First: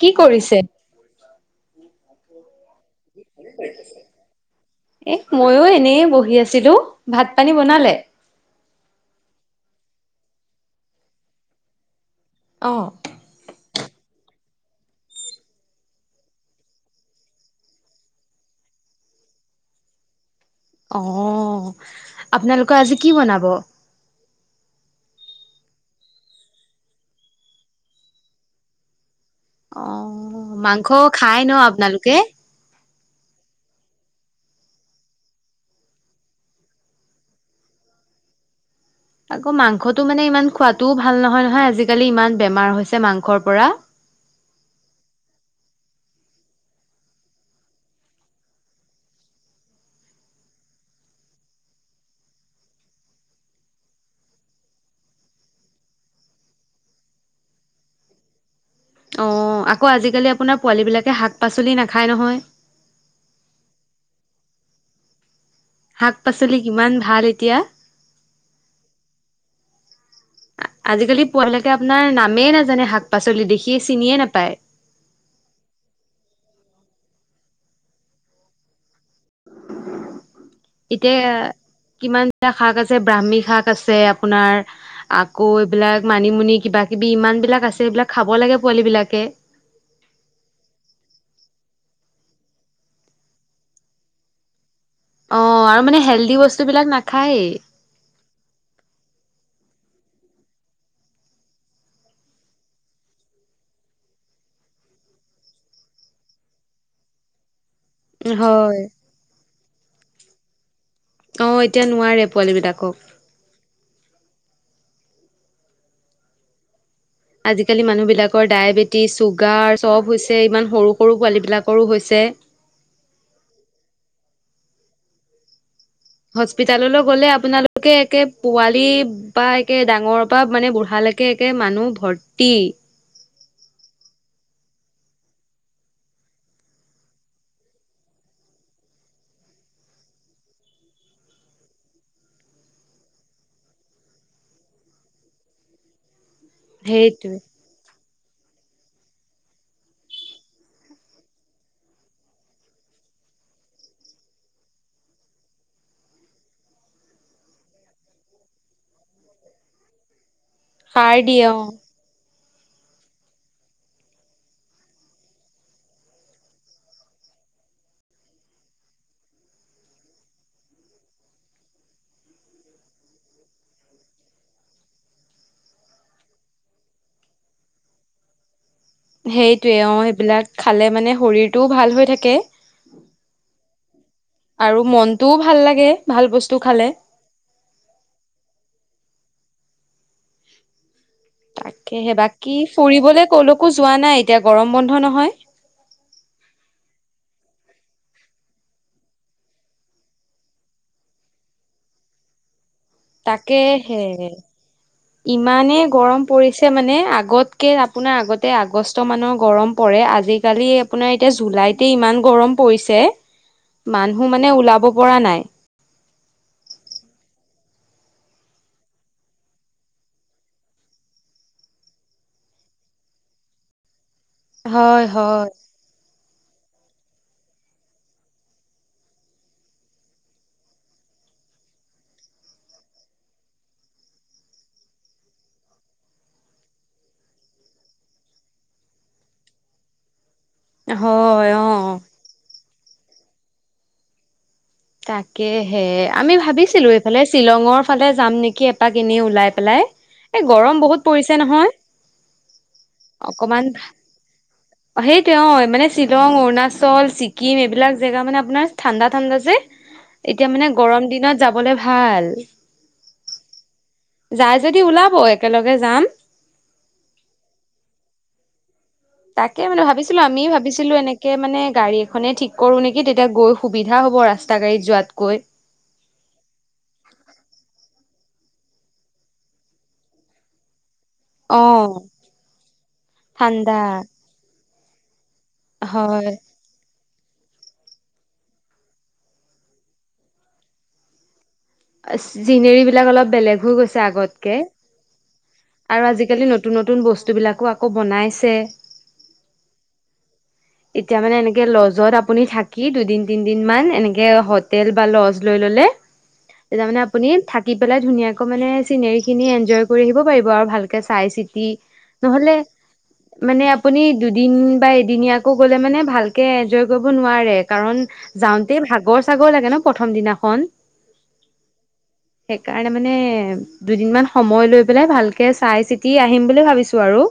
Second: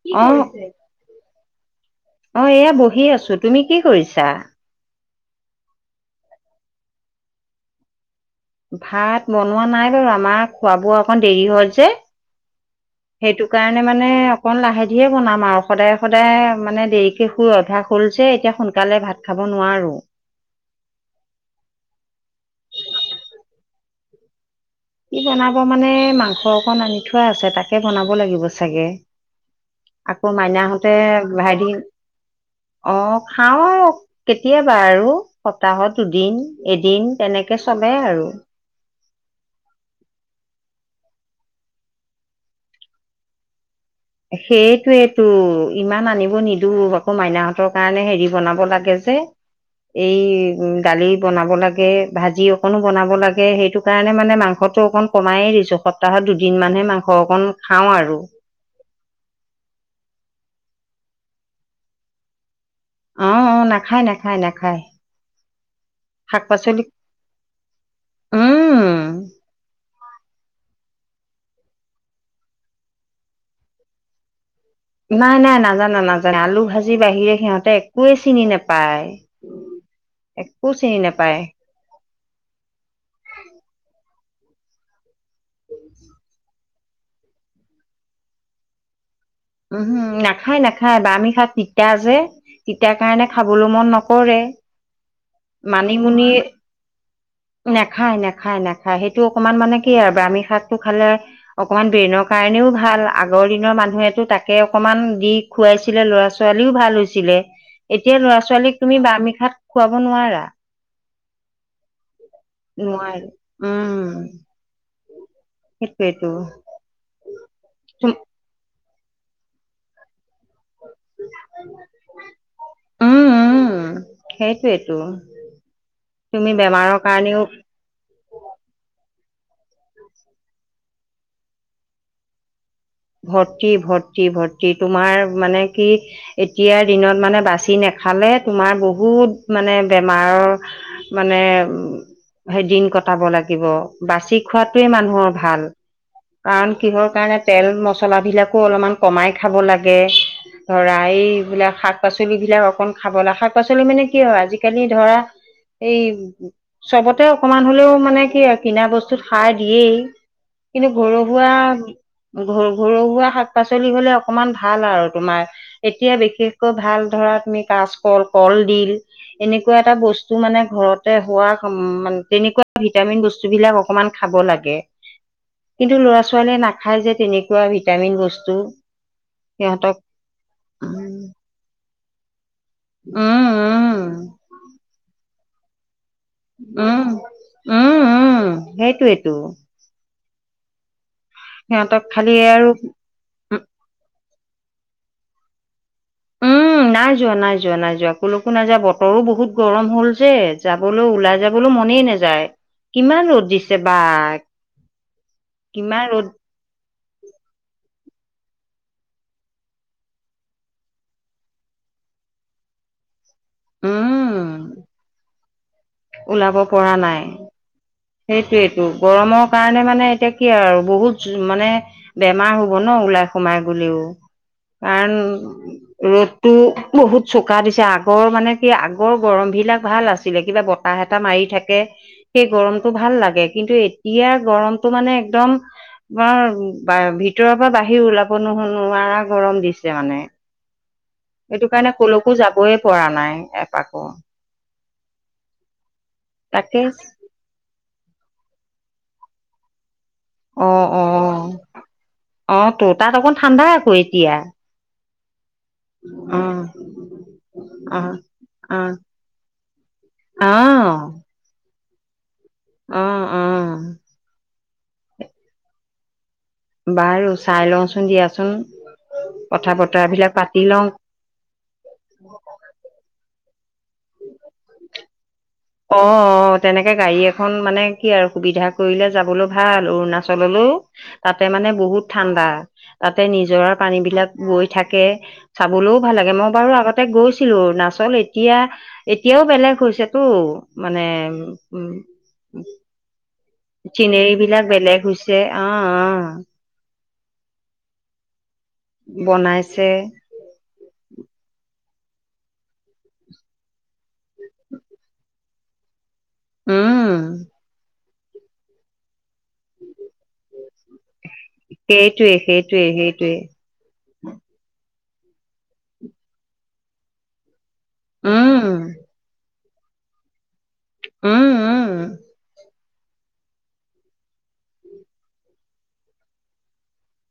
কি অ, কৰিছে? অ এয়া ব হি আছো, তুমি কি কৰিছা? এ মইয়ো এনেই বহি আছিলো ভাত পানী বনালে। ভাত বনোৱা নাই বাৰু আমাৰ খোৱা বোৱা অকন দেৰি হল যে। অঁ। সেইটো কাৰণে মানে অকণ লাহে ধীৰে বনাম আৰু সদায় সদায় মানে দেৰি শেটো অভ্যাস হ'ল যে এতিয়া সোনকালে ভাত খাব নোৱাৰো। অ আপোনালোকৰ আজি কি বনাব? কি বনাব মানে মাংস অকণ আনি থোৱা আছে তাকে বনাব লাগিব চাগে। আকৌ অ', মাংস মাইনাহঁতে খাই ন ভাগিন, আপোনালোকে? অ খাও কেতিয়াবা আৰু সপ্তাহত দুদিন এদিন তেনেকে চলে আৰু আকৌ মাংসটো মানে ইমান খোৱাটোও ভাল নহয় নহয় আজিকালি ইমান বেমাৰ হৈছে মাংসৰ পৰা। সেইটোৱেতো ইমান আনিব নিদো আকৌ মাইনাহঁতৰ কাৰণে হেৰি বনাব লাগে যে এই উ দালি বনাব লাগে ভাজি অকনো বনাব লাগে সেইটো তাই আনে মানে মাংসটো অকণ কমাই দিছো সপ্তাহত দুদিন মানহে মাংস অকণ খাওঁ আৰু অঁ আকৌ আজিকালি আপোনাৰ পোৱালী বিলাকে শাক পাচলি নেখায় নহয় অ, অ, নেখায়, নেখায়, নেখায়! শাক পাচলি কিমান ভাল এতিয়া, উম,,, আ আজিকালি পোৱালি‌বিলাকে আপোনাৰ নামেই নাজানে শাক পাচলি দেখি চিনিয়ে নাপায়। নাই, নাই নাজানে নাজানে আলু ভাজি বাহিৰে সিহঁতে একোৱে চিনি নেপায়। এক এতিয়া কিমানটা শাক আছে ব্ৰাহ্মী শাক আছে আপোনাৰ আকৌ এইবিলাক মানিমুনি কিবাকিবি ইমানবিলাক আছে এইবিলাক খাব লাগে পোৱালিবিলাকে উম হো নাখায় নাখায় বামি শাক তিতা যে তিতা কাৰণে খাবলও মন নকৰে। অ আৰু মানে মানিমুনি হেল্ডি বস্তু বিলাক নাখায়েই নেখায় নেখায় নেখ খাই সেইটো অকণমান মানে কি আ ব্ৰাহমি শাকটো খালে অকমান ব্ৰেইনৰ কাৰণেও ভাল আগৰ দিনৰ মানুহ এ টো তাকে অকমান দি খুৱাইছিলে ল'ৰা, ছোৱালীও ভাল হৈছিলে। এতিয়া ল'ৰা ছোৱালীক হয় তুমি ব্ৰাহ্মী শাক খোৱাব নোৱাৰা অ এতিয়া নোৱাৰে পোৱালী বিলাকক নোৱাৰে উম সেইটোৱেটো আজিকালি মানুহবিলাক কৰ ডায়েবেটিছ, চুগাৰ, চব হৈছে ইমান সৰু সৰু পোৱালীবিলাকৰো হৈছে। সেটোৱেতো হস্পিতাললৈ গ'লে আপোনালোক কে একে পোৱালি বা একে ডাঙৰৰ পৰা মানে বুঢ়ালৈকে একে মানুহ ভৰ্তি ভৰ্তি ভৰ্তি ভৰ্তি তোমাৰ মানে কি এতিয়াৰ দিনত মানে বাচি নেখালে তোমাৰ বহুত মানে বেমাৰৰ মানে উ সেই দিন কটাব লাগিব বাচি খোৱাতোৱে মানুহৰ ভাল কাৰণ কিহৰ সেইটোৱে কাৰণে তেল মচলাভিলাকো অলমান কমাই খাব লাগে ধৰা এইবিলাক শাক পাচলিবলাক অকন খাব লাগে! শাক পাচলি মানে কি হয় আজিকালি ধৰা এই চবতে অকমান হলেও মানে কি আ কিনা বস্তুত সাৰ দিয়েই কিন্তু সাৰ ঘৰু দিয়ে অ ঘুৱা ঘৰ ঘুৱা শাক পাচলি হলে অকমান ভাল আৰু তোমাৰ এতিয়া বিশেষকৈ ভাল ধৰা তুমি কাচকল কল দিল এনেকুৱা এটা বস্তু মানে ঘৰতে হোৱা অম্ তেনেকুৱা ভিটামিন বস্তু বিলাক অকমান খাব লাগে। কিন্তু ল'ৰা ছোৱালীয়ে নাখায় যে তেনেকুৱা ভিটামিন বস্তু! সেইটোয়ে অ সিহঁতক সেইবিলাক খালে মানে উম শৰীৰটোও ভাল হৈ থাকে উম ও আৰু মনটোও ভাল লাগে ভাল বস্তু খালে উম উম উম সেইটোৱেতো সিহঁতক তাকেহে খালি বাকী আৰু ফুৰিবলে ক'লৈকো যোৱা নাই এতিয়া গৰম বন্ধ নহয় উম নাই যোৱা, নাই যোৱা, নাই যোৱা, কলৈকো নাইযোৱা বতৰো বহুত গৰম হ'ল যে, যাবলও ওলাই যাবলও মনেই নাযায় কিমান ৰ'দ তাকে দিছে বা, হে, ইমানেই কিমান গৰম ৰ'দ, পৰিছে। মানে আগতকে আপোনাৰ আগতে আগষ্ট মানৰ গৰম পৰে আজিকালি। আপোনাৰ এতিয়া জুলাইতে ইমান গৰম পৰিছে, মানুহ উম। মানে ওলাব পৰা নাই। ওলাব পৰা নাই। সেইটোৱেইটো গৰমৰ কাৰণে মানে এতিয়া কি আৰু বহুত জু মানে বেমাৰ হব ন ওলাই সোমাই গলেও, হয় কাৰণ হয় ৰ'দ টো বহুত চোকা দিছে আগৰ মানে কি আগৰ গৰম বিলাক ভাল আছিলে কিবা বতৰ তাহ এটা মাৰি থাকে সেই গৰম ভাল লাগে কিন্তু এতিয়া গৰমটো মানে একদম তোমাৰ ভিতৰৰ পৰা বাহিৰ ওলাব নুশুনো গৰম দিছে মানে। হয় সেইটো অ কাৰণে কলৈকো যাবই পৰা নাই এপাকো। তাকে হে আমি তাকে ভাবিছিলো এইফালে শ্বিলঙৰ ফালে যাম নেকি এপাক এনেই ওলাই পেলাই এ অ গৰম অ বহুত পৰিছে নহয়। অ তো তাত আকৌ ঠাণ্ডাই আকৌ এতিয়া। সেইটো অ মানে শ্বিলং অ অৰুণাচল ছিকিম এইবিলাক অ জেগা মানে আপোনাৰ অ ঠাণ্ডা ঠাণ্ডা যে। এতিয়া অ মানে গৰম দিনত যাবলে ভাল। অ অ। যায় যদি ওলাব একেলগে যাম। বাৰু চাই লওঁচোন দিয়াচোন। তাকে কথা মানে ভাবিছিলো বতৰাবিলাক আমিও পাতি লওঁ ভাবিছিলো এনেক তাকে মানে গাড়ী এখনেই ঠিক কৰো নেকি তেতিয়া গৈ সুবিধা হ'ব ৰাস্তা গাড়ীত যোৱাতকৈ। অ অ তেনেকে গাড়ী এখন মানে কি আৰু সুবিধা কৰিলে যাবলৈ ভাল অৰুণাচললৈ। তাতে অ মানে বহুত ঠাণ্ডা। তাতে নিজৰাৰ ঠাণ্ডা পানী বিলাক বৈ থাকে চাবলৈও ভাল হয়। লাগে মপ বাৰু আগতে গৈছিলো অৰুনাচল এতিয়া এতিয়াও বেলেগ হৈছেতো। মানে উম চিনেৰি বিলাক অলপ বেলেগ হৈ গৈছে। চিনেৰি আগতকে। বিলাক বেলেগ হৈছে। অ অ আৰু আজিকালি নতুন নতুন বস্তু বিলাকো আকৌ বনাইছে। বনাইছে। এতিয়া মানে এনেকে লজত আপুনি থাকি দুদিন তিন দিন মান এনেকে হোটেল বা লজ লৈ ললে। তেতিয়া মানে উম আপুনি থাকি পেলাই ধুনীয়াকৈ মানে চিনেৰি খিনি এনজয় কৰি আহিব পাৰিব আৰু ভালকে। চাই চিটি, সেইটোৱে নহ'লে সেইটোৱে সেইটোৱে মানে আপুনি দুদিন বা এদিনীয়কৌ গ'লে মানে ভালকৈ এনজয় কৰিব নোৱাৰে। কাৰণ উম যাওঁতেই ভাগৰ চাগৰ লাগে ন প্ৰথম দিনাখন। উম উম। সেইকাৰণে মানে দুদিনমান সময় লৈ পেলাই ভালকৈ চাই চিতি আহিম বুলি ভাবিছোঁ আৰু।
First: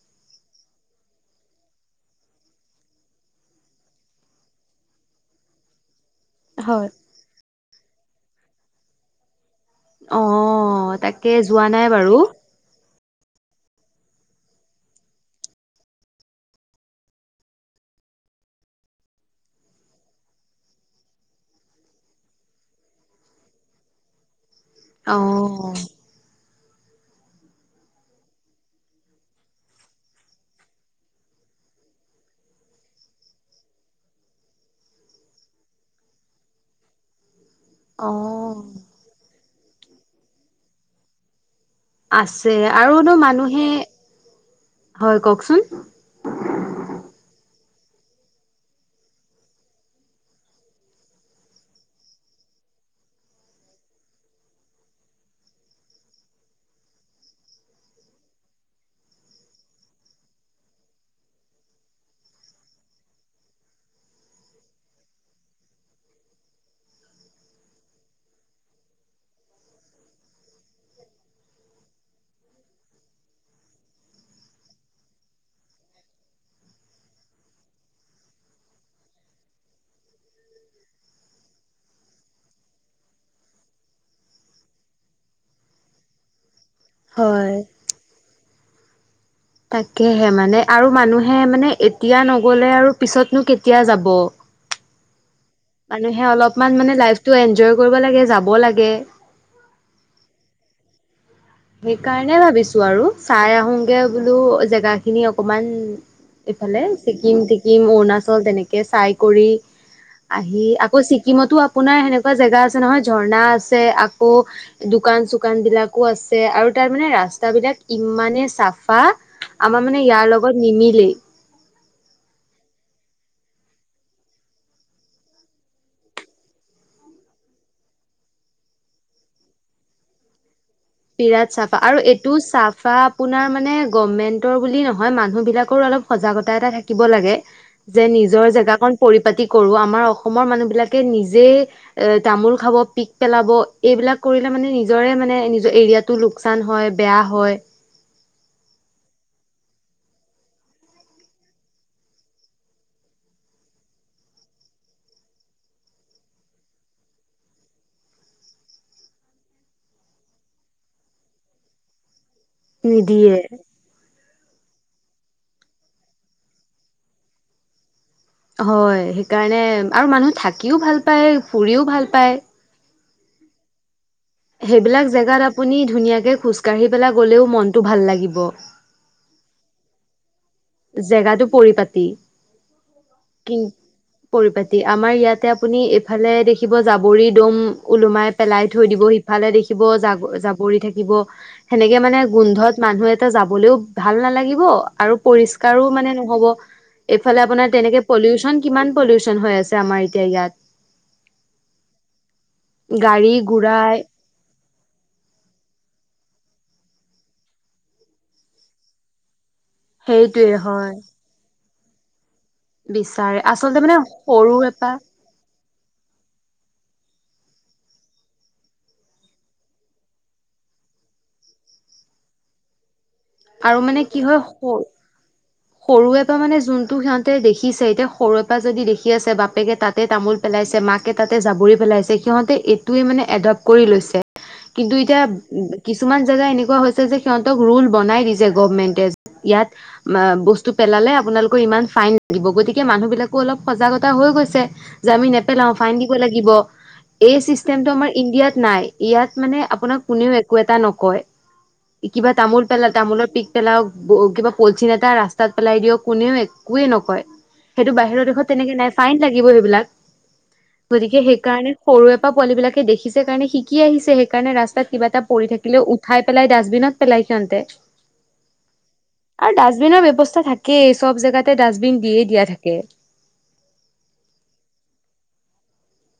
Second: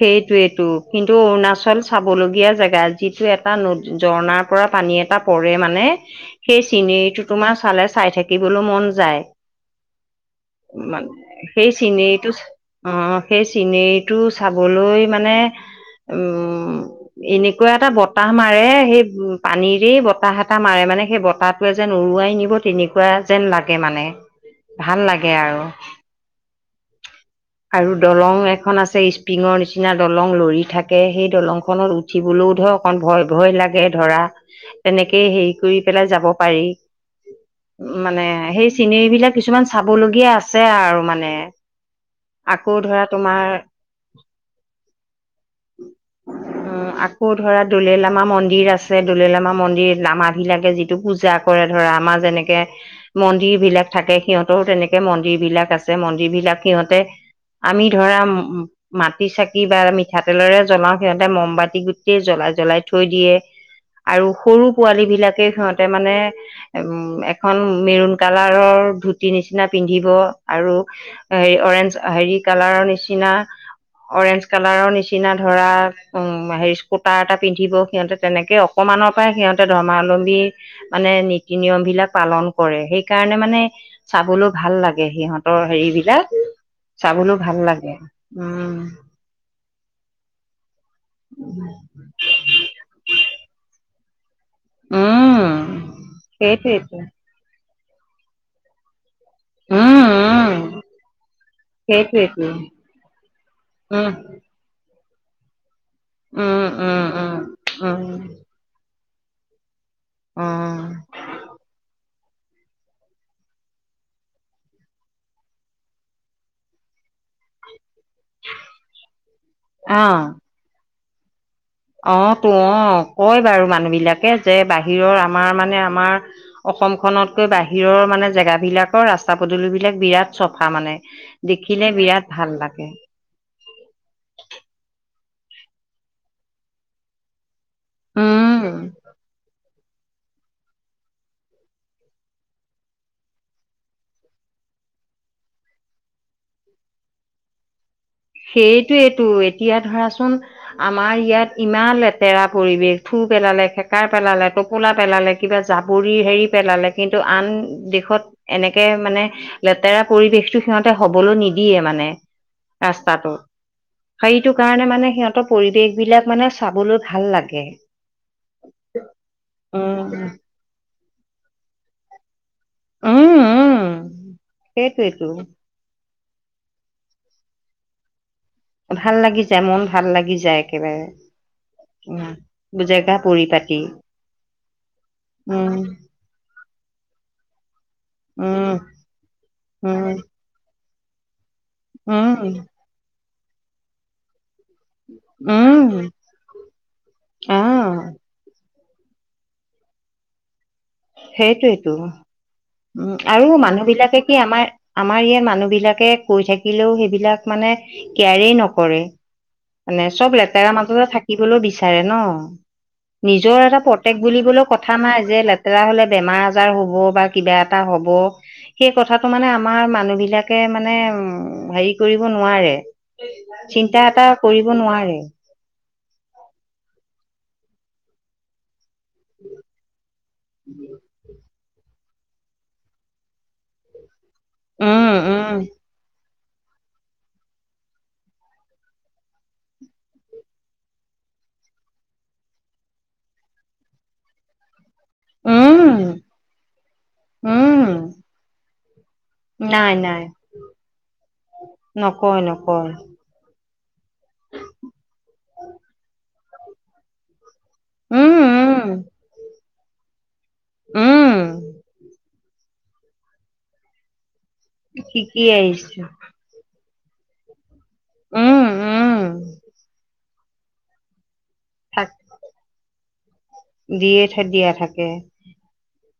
সেইটোৱেইটো কিন্তু অৰুণাচল চাব লগগীয়া জেগা যিটো এটা নত ঝৰ্ণাত পৰা পানী এটা পৰে মানে। সেই হয় চিনেৰীটো তোমাৰ চালে চাই থাকিবলৈ মন যায়। অ মান তাকে যোৱা সেই নাই বাৰু চিনেৰীটো অ সেই চিনেৰীটো চাবলৈ মানে, উম। এনেকুৱা এটা বতাহ মাৰে সেই পানীৰেই বতাহ এটা মাৰে মানে সেই বতাহ কিবা যেন উৰুৱাই নিব তেনেকুৱা যেন লাগে মানে। ভাল অ লাগে আৰু, আৰু দলং এখন আছে ইচ টিঙৰ নিচিনা দলং লৰি থাকে সেই দলংখনত উঠিবলৈও ধৰ অকণ ভয় ভয় লাগে ধৰা তেনেকে হেৰি কৰি পেলাই যাব পাৰি অ মানে সেই চিনেৰী বিলাক কিছুমান চাবলগীয়া আছে আৰু মানে আছে আকৌ ধৰা আৰুনো তোমাৰ মানুহে হয় কওকচোন উম আকৌ ধৰা দ'লেলামা মন্দিৰ আছে। দ'লেলামা মন্দিৰ লামা বিলাকে যিটো পূজা কৰে ধৰা আমাৰ যেনেকে মন্দিৰ বিলাক থাকে সিহঁতৰো তেনেকে মন্দিৰ বিলাক আছে মন্দিৰ বিলাক সিহঁতে আমি ধৰা উম মাটি চাকি বা মিঠাতেলেৰে জ্বলাও সিহঁতে মমবাতি গোটেই জ্বলাই জ্বলাই থৈ দিয়ে আৰু সৰু পোৱালী বিলাকে সিহঁতে মানে এখন মেৰুন কালাৰৰ ধুতি নিচিনা পিন্ধিব আৰু হেৰি অৰেঞ্জ হেৰি কালাৰৰ নিচিনা অৰেঞ্জ কালাৰৰ নিচিনা ধৰা উম, হেৰি স্কুটাৰ এটা পিন্ধিব সিহঁতে তেনেকে অকমানৰ পৰাই সিহঁতে ধৰ্মালম্বী মানে নীতি- নিয়ম বিলাক পালন কৰে সেইকাৰণে মানে চাবলৈ ভাল লাগে সিহঁতৰ হেৰিবিলাক। চাবলৈ হয় ভাল লাগে, উম। তাকেহে মানে আৰু মানুহে মানে এতিয়া নগলে আৰু পিছতনো কেতিয়া যাব? উম। মানুহে অলপমান মানে সেইটোৱেইটো লাইফটো এনজয় কৰিব লাগে যাব লাগে উম উম সেইকাৰণে সেইটোৱেইটো ভাবিছো আৰু চাই আহোগে উম বোলো জেগা খিনি অকমান। উম এইফালে উম উম ছিকিম টিকিম উম অৰুণাচল তেনেকে চাই কৰি আহি উম আকৌ ছিকিমতো আপোনাৰ সেনেকুৱা জেগা আছে নহয় ঝৰ্ণা আছে আকৌ দোকান চোকান বিলাকো আছ আৰু তাৰ মানে ৰাস্তা বিলাক ইমানে চাফা আমাৰ মানে অ ইয়াৰ লগত নিমিলেই অ তো অ কয় বাৰু মানুহ বিলাকে যে বাহিৰৰ আমাৰ মানে আমাৰ অসমখনতকৈ বাহিৰৰ মানে জেগাবিলাকৰ ৰাস্তা পদূলিবিলাক বিৰাট চফা মানে বিৰাট চাফা দেখিলে আৰু বিৰাট এইটো ভাল লাগে। চাফা আপোনাৰ মানে গভমেন্টৰ বুলি নহয় মানুহ বিলাকৰো অলপ সজাগতা এটা থাকিব লাগে। যে নিজৰ উম, জেগা কন পৰিপাতি কৰো আমাৰ অসমৰ মানুহ বিলাকে নিজে এ তামোল খাব পিক পেলাব এইবিলাক কৰিলে মানে নিজৰে মানে এৰিয়াটো লোকচান হয় বেয়া হয় সেইটোৱেইটো এতিয়া ধৰাচোন আমাৰ ইয়াত ইমান লেতেৰা পৰিৱেশ থু পেলালে খেকাৰ পেলালে টোপোলা পেলালে কিবা জাবৰিৰ হেৰি পেলালে কিন্তু আন দেশত এনেকে মানে লেতেৰা পৰিৱেশটো সিহঁতে হবলৈ নিদিয়ে মানে নিদিয়ে ৰাস্তাটোত। সেইটো কাৰণে মানে সিহঁতৰ পৰিৱেশ বিলাক মানে চাবলৈ ভাল লাগে হয় সেইকাৰণে আৰু উম। মানুহ থাকিও ভাল পায় ফুৰিও ভাল পায়। উম উম সেইবিলাক সেইটোৱেইটো জেগাত আপুনি ধুনীয়াকে খোজ কাঢ়ি পেলাই গলেও মনটো ভাল লাগিব। ভাল লাগি যায় মন ভাল লাগি যায়। একেবাৰে জেগাটো পৰিপাতি উম জেগা পৰি কি পাতি। পৰিপাতি আমাৰ ইয়াতে আপুনি এইফালে দেখিব জাবৰি দম ওলোমাই পেলাই উম থৈ দিব ফালে দেখিব যা উম যাব পৰি থাকিব সেনেকে মানে উম গোন্ধত মানুহ এটা যাবলৈও ভাল নালাগিব। আৰু পৰিষ্কাৰো উম মানে নহ'ব এইফালে আপোনাৰ আহ তেনেকে পলিউচন কিমান পলিউচন হৈ আছে আমাৰ এতিয়া ইয়াত? সেইটোৱেইটো উম গাড়ী আৰু মানুহ গুৰাই বিলাকে সেই আমাৰ আমাৰ ইয়াৰ মানুহ বিলাকে কৈ থাকিলেও সেইবিলাক মানে কেয়াৰেই নকৰে, মানে চব সেইটোৱে লেতেৰা হয় মানুহে থাকিবলৈ বিচাৰে ন'। বিচাৰে নিজৰ আচলতে এটা মানে প্ৰতেক বুলিবলেও সৰুৰে পা কথা নাই যে লেতেৰা হলে বেমাৰ আজাৰ হ'ব বা কিবা এটা হ'ব সেই কথাটো মানে আমাৰ মানুহ বিলাকে মানে উম হেৰি কৰিব নোৱাৰে। আৰু মানে চিন্তা কি এটা হয় সৰু কৰিব নোৱাৰে। সৰুৰে পৰা মানে যোনটো সিহঁতে দেখিছে এতিয়া সৰুৰে পৰা যদি দেখি আছে বাপেকে তাতে তামোল পেলাইছে মাকে তাতে যাবৰি পেলাইছে সিহঁতে এইটোৱে মানে এডপট কৰি লৈছে কিন্তু উম এতিয়া উম কিছুমান জেগা এনেকুৱা হৈছে যে সিহঁতক ৰোল বনাই দিছে গভমেন্টে ইয়াত বস্তু পেলালে আপোনালোকৰ ইমান ফাইন লাগিব গতিকে মানুহ বিলাকো অলপ সজাগতা হৈ গৈছে। জ আমি নেপেলাও ফাইন দিব উম লাগিব এই চিষ্টেমটো আমাৰ উম ইণ্ডিয়াত নাই ইয়াত মানে নাই আপোনাক নাই কোনেও একো এটা নকয় কিবা নকয় তামোল পেলা নকয় তামোলৰ প পেলাওক কিবা পলচিন এটা ৰাস্তাত পেলাই দিয় কোনেও একোৱে নকয়। সেইটো বাহিৰৰ দেশত উম তেনেকে নাই উম ফাইন লাগিব সেইবিলাক গতিকে সেইকাৰণে উম সৰু পোৱালী বিলাকে দেখিছে কাৰণে শিকি আহিছে সেইকাৰণে ৰাস্তাত কিবা এটা শিকি পৰি থাকিলেও আহিছো উঠাই পেলাই দাচবিনত পেলাই সিহঁতে উম উম আৰু দাচবিনত ব্যৱস্থা থাকেই চব জেগাতে ডাষ্টবিন থাক দিয়ে দিয়া থাকে। দিয়ে থাকে দিয়া থাকে।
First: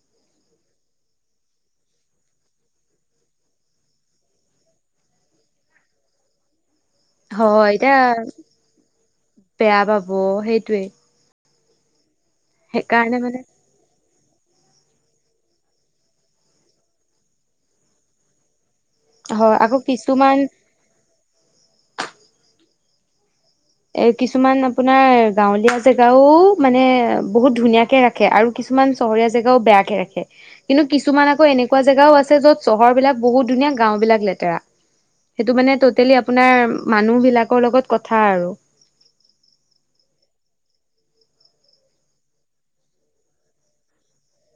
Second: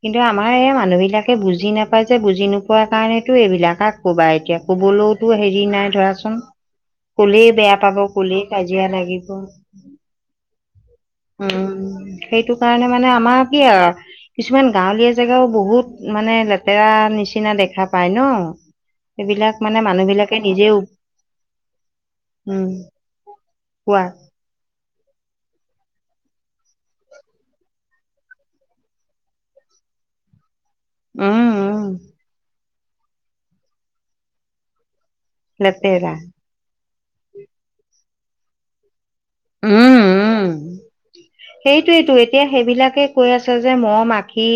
কিন্তু আমাৰ এই মানুহবিলাকে বুজি নাপায় যে বুজি নোপোৱাৰ কাৰণেতো এইবিলাকাক ক'বা এতিয়া ক'বলৈওতো হেৰি নাই ধৰাচোন,, কলেই হয় বেয়া এতিয়া পাব বুলি কাজিয়া লাগিব। অ', সেইটোয়ে। উম, সেইটো কাৰণে মানে আমাৰ কি আৰু- কিছুমান গাঁৱলীয়া জেগাও বহুত মানে লেতেৰা নিচিনা দেখা পায় ন? সেইবিলাক হয় আকৌ মানে মানুহ বিলাকে কিছুমান নিজেও উম, কোৱা এ কিছুমান আপোনাৰ গাঁৱলীয়া জেগাও মানে বহুত ধুনীয়াকে ৰাখে আৰু কিছুমান চহৰীয়া জেগাও বেয়াকে ৰাখে। কিন্তু কিছুমান আকৌ উম এনেকুৱা উম জেগাও আছে য'ত চহৰ বিলাক বহুত ধুনীয়া গাও বিলাক লেতেৰা। সেইটো মানে লেতেৰা টটেলি আপোনাৰ মানুহ বিলাকৰ লগত কথা আৰু। উম উম। সেইটোৱেতো এতিয়া সেইবিলাকে কৈ আছে যে মহ মাখি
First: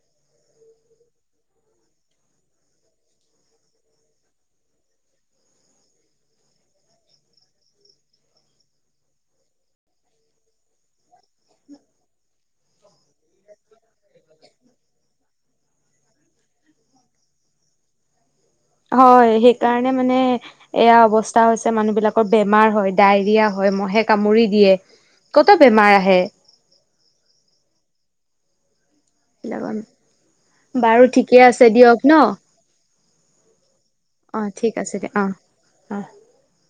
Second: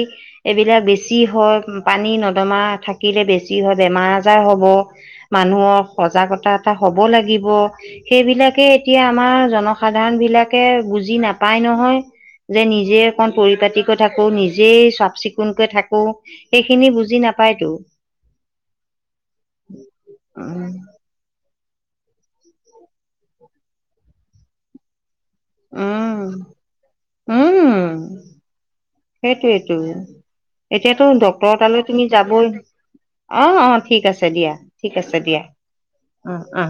এইবিলাক বেছি হয় পানী নৰ্দমা থাকিলে বেছি হয় বেমাৰ আজাৰ হব। মানুহৰ সজাগতা এটা হ'ব লাগিব! সেইবিলাকে এতিয়া আমাৰ জনৰ সাধাৰণ বিলাকে বুজি নাপায় নহয়! যে নিজেই অকন পৰিপাতি থাকো নিজেই চাফ চিকুণকৈ থাকো, সেইখিনি বুজি নাপায়তো। হয় সেইকাৰণে মানে এয়া অৱস্থা টা হৈছে মানুহবিলাকৰ বেমাৰ হয়, ডায়েৰিয়া হয়, মহে কামুৰি দিয়ে কত বেমাৰ আহে। উম উম। সেইটোয়েইেতটো বাৰু এতিয়াতো ঠিকে ড্ক্তৰ আছে তালৈ দিয়ক তুমি ন যাবই অ', অ' ঠিক আছে দিয়া ঠিক আছে দিয়া অ অ